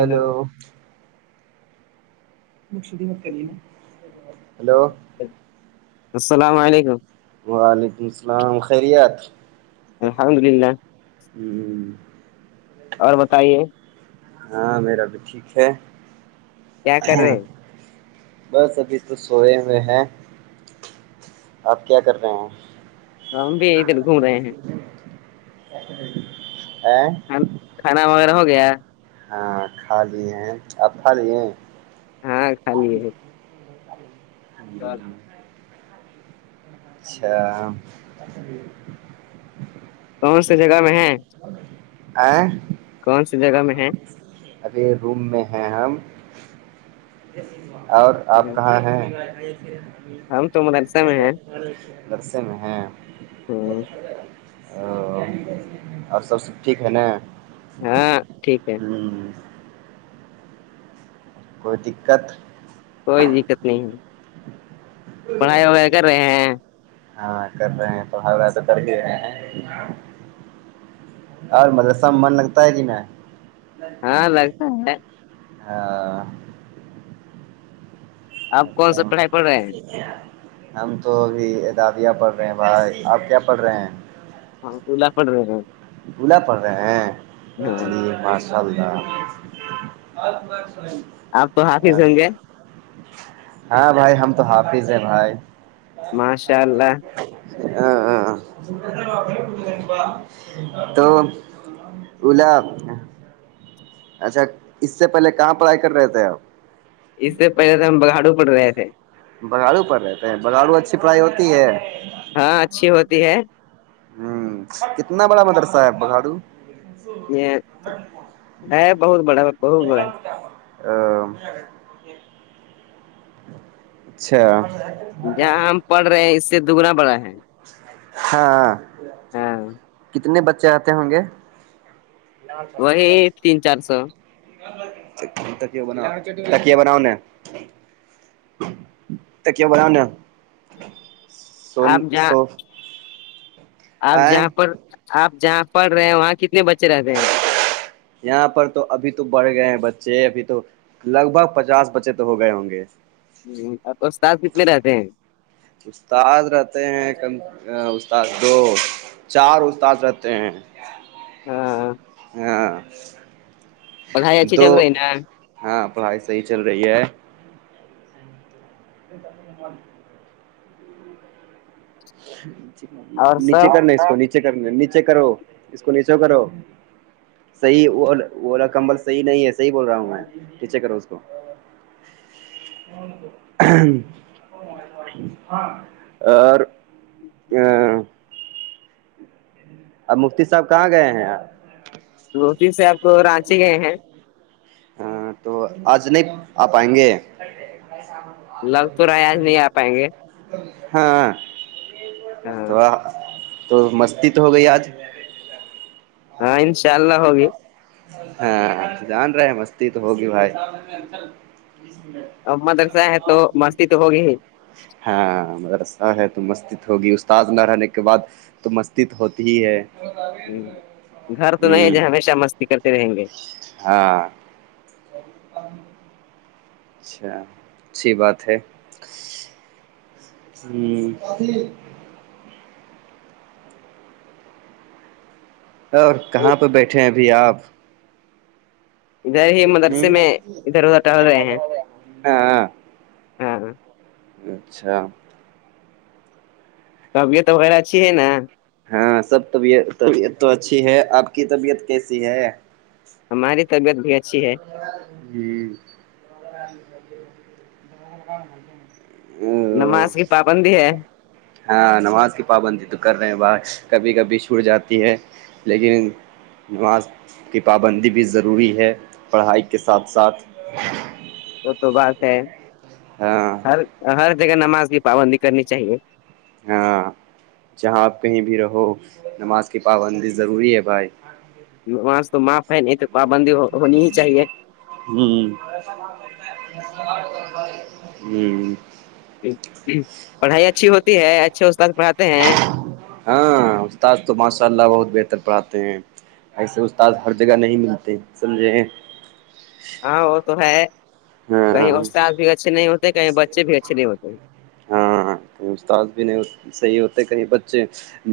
Hello hello السلام علیکم وعلیکم السلام خیریت ہاں ہاں د لینلہ ہمم اور بتائیے ہاں میرا بھی ٹھیک ہے کیا کر رہے ہیں بس ابھی تو سوئے ہوئے ہیں آپ کیا کر رہے ہیں ہم بھی ادھر گھوم رہے ہیں ا [unintelligible] کھانا وغیرہ ہو گیا ہاں کھا لی ہیں اپ کھا لیے [inaudible] ہاں کھا لیے ہیں۔ [inaudible] اچھا کون سی جگہ میں ہے ا [unintelligible] کون سی جگہ میں ہے ابھی روم میں ہے ہم اور آپ کہاں ہیں ہم تو مدرسہ میں ہیں درسے میں ہیں ہاں او اور سب سے ٹھیک ہے ن ہاں ٹھیک ہے کوئی دقت کوئی دقت نہیں ہے پڑھائی وغائی کر رہے ہیں ہاں کر رہے ہیں تو ہ ایسا کر کے اور مطل سب من لگتا ہے کہ ن ہاں لگتا ہے ہ [unintelligible] آپ کون سا پڑھائی پڑھے ہیں ا [unintelligible] ہم تو ابھی ادابیہ پڑھ رہے ہیں بھائی آپ کیا پڑھ رہے ہیں ہاں للہ پ رہے بولا پڑھ ہاں رہے ہیں جیر اد [unintelligible] آپ تو حافظ ہوں گے ہاں بھائی ہم تو حافظ ہیں بھائی ماشاء اللہ ا ہ تو الاؤ اچھا اس سے پہلے کہاں پڑھائی کر رہے تھے آپ اس سے پہلے تو ہم بگاڑو پڑ رہے تھے بگاڑو پر رہتے ہے بگاڑو اچھی پڑھائی ہوتی ہے ہاں اچھی ہوتی ہے ہوں کتنا بڑا مدرسہ ہےب بکھاڑو یہ ہے بہت بڑا بہت بڑا جتا ا [unintelligible] اچھا جہاں ہم پڑھ رہے ہیں اس سے دگنا بڑا ہے ہاں ہاں کتنے بچے چ آتے ہوں گے تین چار سو تک بناؤ تکیا بناؤ کی بولیا ہو نے سون آپ جہاں سوف آپ جہاں پرڑ آپ جہاں پڑھ رہے ہیں وہاں کتنے بچے رہتے ہیں یہاں پر تو ابھی تو بڑھ گئے ہیں بچے ابھی تو لگ بھگ پچاس بچے تو ہو گئے ہوں گے ا استاد کتنے رہتے ہیں استاد رہتے ہیں کم استاد دو چار استاد رہتے ہیں ہاں ہاں پڑھائی اچھی دو چل رہی نا ہاں پڑھائی صحی چل رہی ہے [unintelligible] اور نیچے سب کرنے اس کو نیچے کرنے نیچے کرو اس کو نیچے کرو صحیح الا کمبل صح نہیں ہے صح بول رہا ہوں میں چ کروں اس کو [unintelligible] اور [unintelligible] اب مفتی صاحب کہاں گئے ہیں آپ روٹی سے آپ کو رانچے گئے ہیں ہاں تو آج نہیں آ آئیں گے لگ تو رہے آج نہیں آ پائیں گے ہاں ہاں تو آ تو مستی تو ہو گئی آج ہاں انشاء اللہ ہوگی ہاں جان رہے مستی تو ہوگی بھائی ام درسا ہے تو مستی تو ہوگی ہی ہاں مدرسہ ہے تو مسجد ہوگی استاد نہ رہنے کے بعد تو مستید ہوتی ہی ہے ہ گھر تو نہیں ہ جو ہمیشہ مستی کرتے رہیں گے ہاں [unintelligible] اچھا اچچی بات ہے ہوں اور کہاں پہ بیٹھے ہیں ابھی آپ ادھر ہی ہ مدرسے میں ادھر ادھر ٹہل رہے ہیں ہاں ہاں اچھا طبیعت وغیرہ اچھی ہے نا ہاں سب طبیت طبیعت تو اچھی ہے آپ کی طبیعت کیسی ہے ہماری طبیعت بھی اچھی ہے جی نماز کی پابندی ہے ہاں نماز کی پابندی تو کر رہے ہیں باہر کبھی کبھی چھوٹ جاتی ہے لیکن نماز کی پابندی بھی ضروری ہے پڑھائی کے ساتھ ساتھ وہ تو بات ہے ہاں ہر ہر جگہ نماز کی پابندی کرنی چاہیے ہاں جہاں آپ کہیں بھی رہو نماز کی پابندی ضروری ہے بھائی وہاں سے تو معاف ہے نہیں تو پابندی ہونی ہی چاہیے ہوں ہوں پڑھائی اچھی ہوتی ہے اچھے استاد پڑھ ہاں استاد تو ماشاء اللہ بہت بہتر پڑھاتے ہیں ایسے استاد ہر جگہ نہیں ملتے سمجھے ہاں وہ تو ہے کہیں ہاں استاد بھی اچھے نہیں ہوتے کہیں بچے بھی اچھے نہیں ہوتے ہاں کہیں استاد بھی نہیں صحیح ہوتے کہیں بچے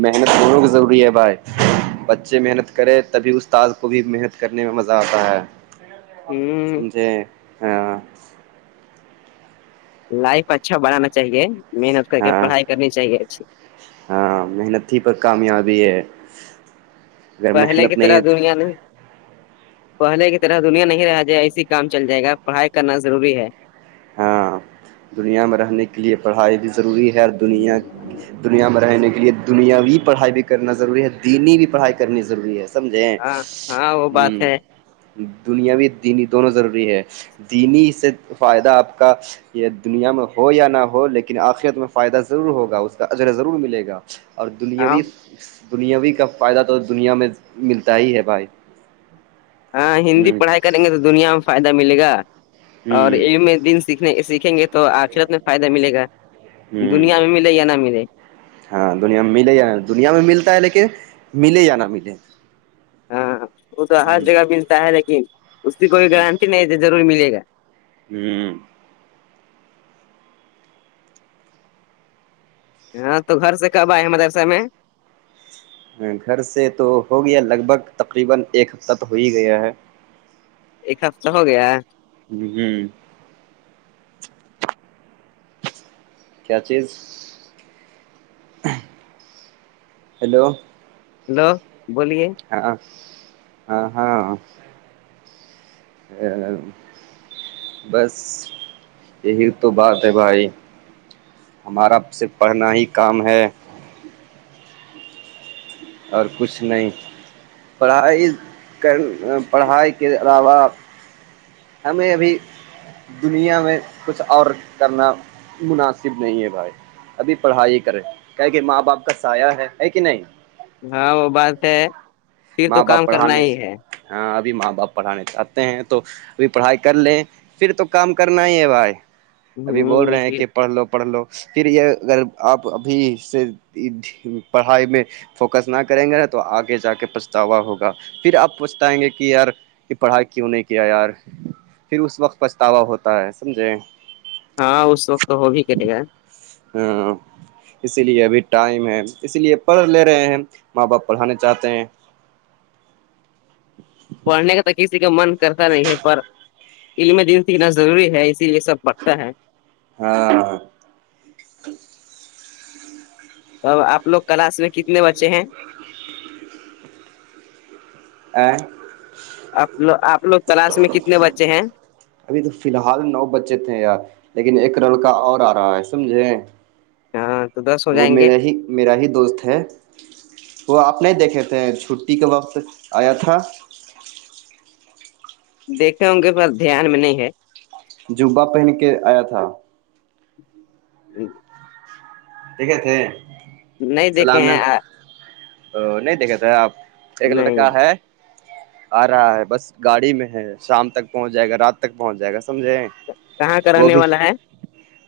محنت کروں کی ضروری ہے بھائی بچے محنت کرے تبھی استاد کو بھی محنت کرنے میں مزہ آتا ہے ہ سمجھے لائف اچھا بڑھانا چاہیے محنت کر کے ہاں پڑھائی کرنی چاہیے اچھی ہاں محنت ہی پر کامیابی ہے اگر پہلے کی محنت نہیں طرح دنیا میں پہلے کی طرح دنیا نہیں رہ جائے ایسی کام چل جائے گا پڑھائی کرنا ضروری ہے ہاں دنیا میں رہنے کے لیے پڑھائی بھی ضروری ہے دنیا دنیا میں رہنے کے لیے دنیاوی پڑھائی بھی کرنا ضروری ہے دینی بھی پڑھائی کرنی ضروری ہے سمجھےیں ہاں ہاں وہ بات ہوں ہے دنیا بھی دینی دونوں ضروری ہے دینی سے فائدہ آپ کا یہ دنیا میں ہو یا نہ ہو لیکن آخرت میں فائدہ ضرور ہوگا اس کا اجرا ضرور ملے گا اور ہاں دنیاوی دنیاوی کا فائدہ تو دنیا میں ملتا ہی ہے بھائی ہاں ہندی ہوں پڑھائی کریں گے تو دنیا میں فائدہ ملے گا اور ہوں علم دن سنے سیکھیں گے تو آخرت میں فائدہ ملے گا ہوں دنیا میں ملے یا نہ ملے ہاں دنیا میں ملے یا دنیا میں ملتا ہے لیکن ملے یا نہ ملے ہاں ہاں وہ تو ہر ہوں جگہ ملتا ہے لیکن اس کی کوئی گارنٹی نہیں ضرور ملے گا ہوں ہاں تو گھر سے کب آئے مدرسہ میں گھر سے تو ہو گیا لگ بھگ تقریبا ایک ہفتہ تو ہو ہی گیا ہے ایک ہفتہ ہو گیا جی کیا چیز ہیلو ہیلو بولیے ہاں ہاں ہاں بس یہی تو بات ہے بھائی ہمارا صرف پڑھنا ہی کام ہے اور کچھ نہیں پڑھائی کر پڑھائی کے علاوہ ہمیں ابھی دنیا میں کچھ اور کرنا مناسب نہیں ہے بھائی ابھی پڑھائی کرے کیا کہ ماں باپ کا سایہ ہے ہے کہ نہیں ہاں وہ بات ہے پھر تو ماں باپ کام کرنا پڑھانے ہی سے ہے ہاں ابھی ماں باپ پڑھانا چاہتے ہیں تو ابھی پڑھائی کر لیں پھر تو کام کرنا ہی ہے بھائی ابھی بول ہ رہے ہیں پھر کہ پڑھ لو پڑھ لو پھر یہ اگر آپ ابھی سے پڑھائی میں فوکس نہ کریں گے نا تو آگے جا کے پچ تاا ہوگا پھر آپ پوچھتاائیں گے کہ یار یہ پڑھائی کیوں نہیں کیا یار پھر اس وقت پچھتاوا ہوتا ہے سمجھے ہاں اس وقت تو ہو بھی کرے گا ہاں اسی لیے ابھی ٹائم ہے اسی لیے پڑھ لے رہے ہیں ماں باپ پڑھانے چاہتے ہیں [inaudible] [inaudible] پڑھنے کا تو کسی کا من کرتا نہیں ہے پر ایمرجنسینا ضروری ہے اسی لیے سب بڑھتا ہے ہاں توب آپ لوگ کلاس میں کتنے بچے ہیں ا [unintelligible] آپو آپ لوگ کلاس میں کتنے بچے ہیں ابھی تو فی الحال نو بچے تھے یار لیکن ایک لڑکا اور آ رہا ہے سمجھے ہاں تو دس ہو وہ جائیں گے میرا ہی میرا ہی دوست ہے وہ آپ نہیں دیکھے تھے ہیں چھٹی کے وقت آیا تھا دیکھیں ہوں گے پر دھیان میں نہیں ہے جوبہ پہن کے آیا تھا جی [unintelligible] دیکھے تھے نہیں دیکھے سلام ہیں آ- نہیں دیکھے تھے آپ ایک نہیں لڑکا ہے آ رہا ہے بس گاڑی میں ہے شام تک پہنچ جائے گا رات تک پہنچ جائے گا سمجھے کہاں کا وہ رہنے بھی والا ہے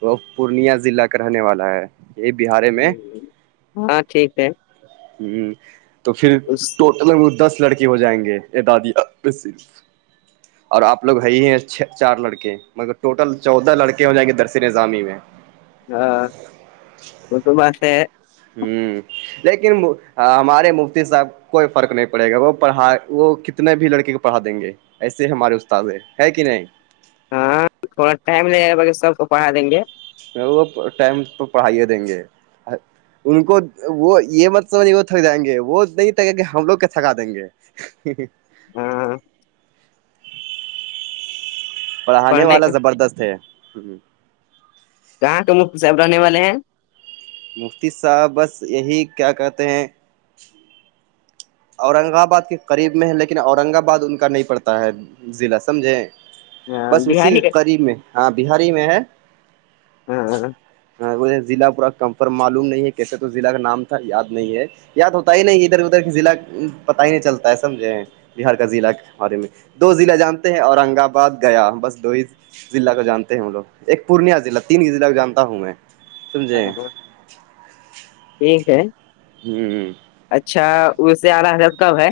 وہ پورنیہ ضلع کا رہنے والا ہے یہ بہار ہ ہاں ٹھیک ہے ہ تو پھر اس ٹوٹل دس لڑکے ہو جائیں گے ا دادی صرف [inaudible] اور آپ لوگ ہے ہیںھ چار لڑکے مگر ٹوٹل چودہ لڑکے ہیں جاے درس نظامی میں ہاں وہ تو بات ہے ہوں لیکن ہمارے مفتی صاحب کوئی فرق نہیں پڑے گا وہ پڑھا وہ کتنے بھی لڑکے کو پڑھا دیں گے ایسے ہی ہمارے استاد ہے کہ نہیں ہاں تھوڑا ٹائم لگےائے گا باقہ سب کو پڑھا دیں گے وہ ٹائم پ پڑھائیے دیں گے ان کو وہ یہ مطلب نہیں وہ تھک جائیں گے وہ نہیں تھکیں گے ہم لوگ کیا تھکا دیں گے ہ ہ [inaudible] ہاں ہاں پڑھانے پڑھنے والا زبردست ہے کہاں کا مفتی صاحب رہنے والے ہیں مفتی صاحب بس یہی کیا کہتے ہیں اورنگ آباد کے قریب میں ہے لیکن اورنگ آباد ان کا نہیں پڑتا ہے ضلع سمجھیں ہاں بس اسی کے بہاری قریب میں ہاں بہاری میں ہے ہاں ہاں ہاں وہ ض پورا کم معلوم نہیں ہے کیسے تو ضلع کا نام تھا یاد نہیں ہے یاد ہوتا ہی نہیں ادھر ادھر کے ضلع پت ہی نہیں چلتا ہے سمجھے بہار کا ضلع بارے میں دو ضلع جانتے ہیں اورنگ آباد گیا بس دو ہی ضلع کو جانتے ہیں ہم لوگ ایک پورنیہ ضلع تین ہی ضلع کو جانتا ہوں میں سمجھے یہک [unintelligible] ہوں اچھا اس سے آھا ہزار کب ہے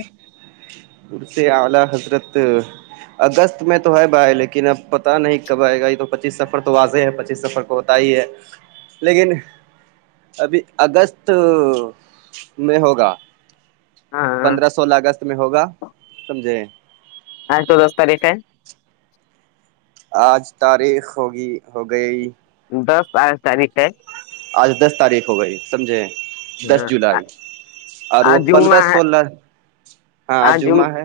دور سے آولہ حضرت [unintelligible] اگست میں تو ہے بھائی لیکن اب پتا نہیں کب آئے گا یہ تو پچیس سفر تو واضح ہے پچیس سفر کا ہوتا ہی ہے لیکن ابھی اگست میں ہوگا ہاں پندرہ سولہ اگست میں ہوگا سمجھے ہاں چود دس تاریخ ہے آج تاریخ ہوگی ہو گئی دس آٹس تاریخ ہے آج دس تاریخ ہو گئی سمجھیں دس جولائی اور وہ آج پندرہ جمعہ ہے سولہ ہاں آج ج جمعہ ہے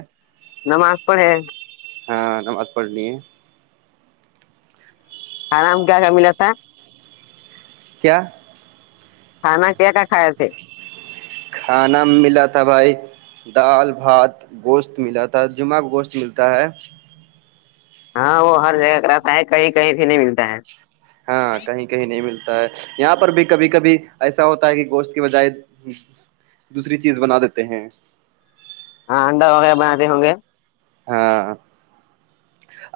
نماز پڑھے ہاں نماز پڑھنی ہے آرام کیا کیا ملا تھا کیا کھانا کیا کیا کھائے تھے کھانا ملا تھا بھائی دال بھات گوشت ملااتتا جمہ کا گوشت ملتا ہے ہاں وہ ہر جگہ کا رہتا ہے کہیں کہیں بھی نہیں ملتا ہے ہاں کہیں کہیں نہیں ملتا ہے یہاں پر بھی کبھی کبھی ایسا ہوتا ہے کہ گوشت کی بجائے دوسری چیز بنا دیتے ہیں ہاں ا انڈا وغیرہ بناتے ہوں گے ہاں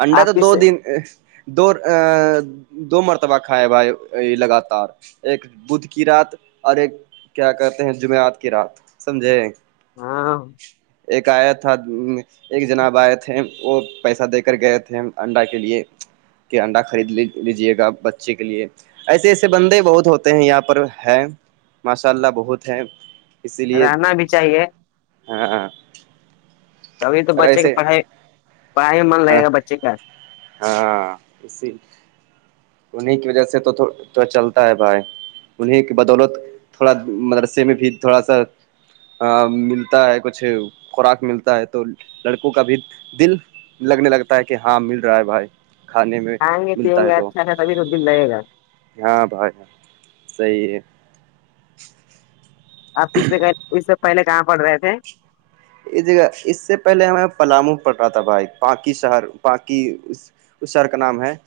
انڈا آپ تو دو کس دن دو دو مرتبہ کھائے بھائی لگاتار ایک بدھ کی رات اور ایک کیا کہتے ہیں جمعرات کی رات سمجھے ہاں ایک آیا تھا ایک جناب آئے تھے وہ پیسہ دے کے کر گئے تھے ہم انڈا کے لیے کہ انڈا خرید ل لیجیے گا بچے کے لیے ایسے ایسے بندے بہت ہوتے ہیں یہاں پر ہے ماشاء اللہ بہت ہے اسی لیے رہنا بھی چاہیے ہاں ہاں ابھی تو بچے کا پڑھائی پڑھائی میں من ہاں لگے گا بچے کا ہاں اسی انیں کی وجہ سے تو چلتا ہے بھائی انہیں کی بدولت تھوڑا مدرسے میں بھی تھوڑا سا ملتا ہے کچھ خوراک ملتا ہے تو لڑکوں کا بھی دل لگنے لگتا ہے کہ ہاں مل رہا ہے بھائی کھانے میں کائیں گے پیئ ملتا ہے گے تو اچھا سا سبھی تو دل لگ گا ہاں بھائی صحیح ہے آپ ک سے اس سے پہلے کہاں پڑھ رہے تھے یہ جگہ اس سے پہلے ہمیں پلامو پڑ رہا تھا بھائی پاناکی شہر پاکی تو سر کا نام ہے سر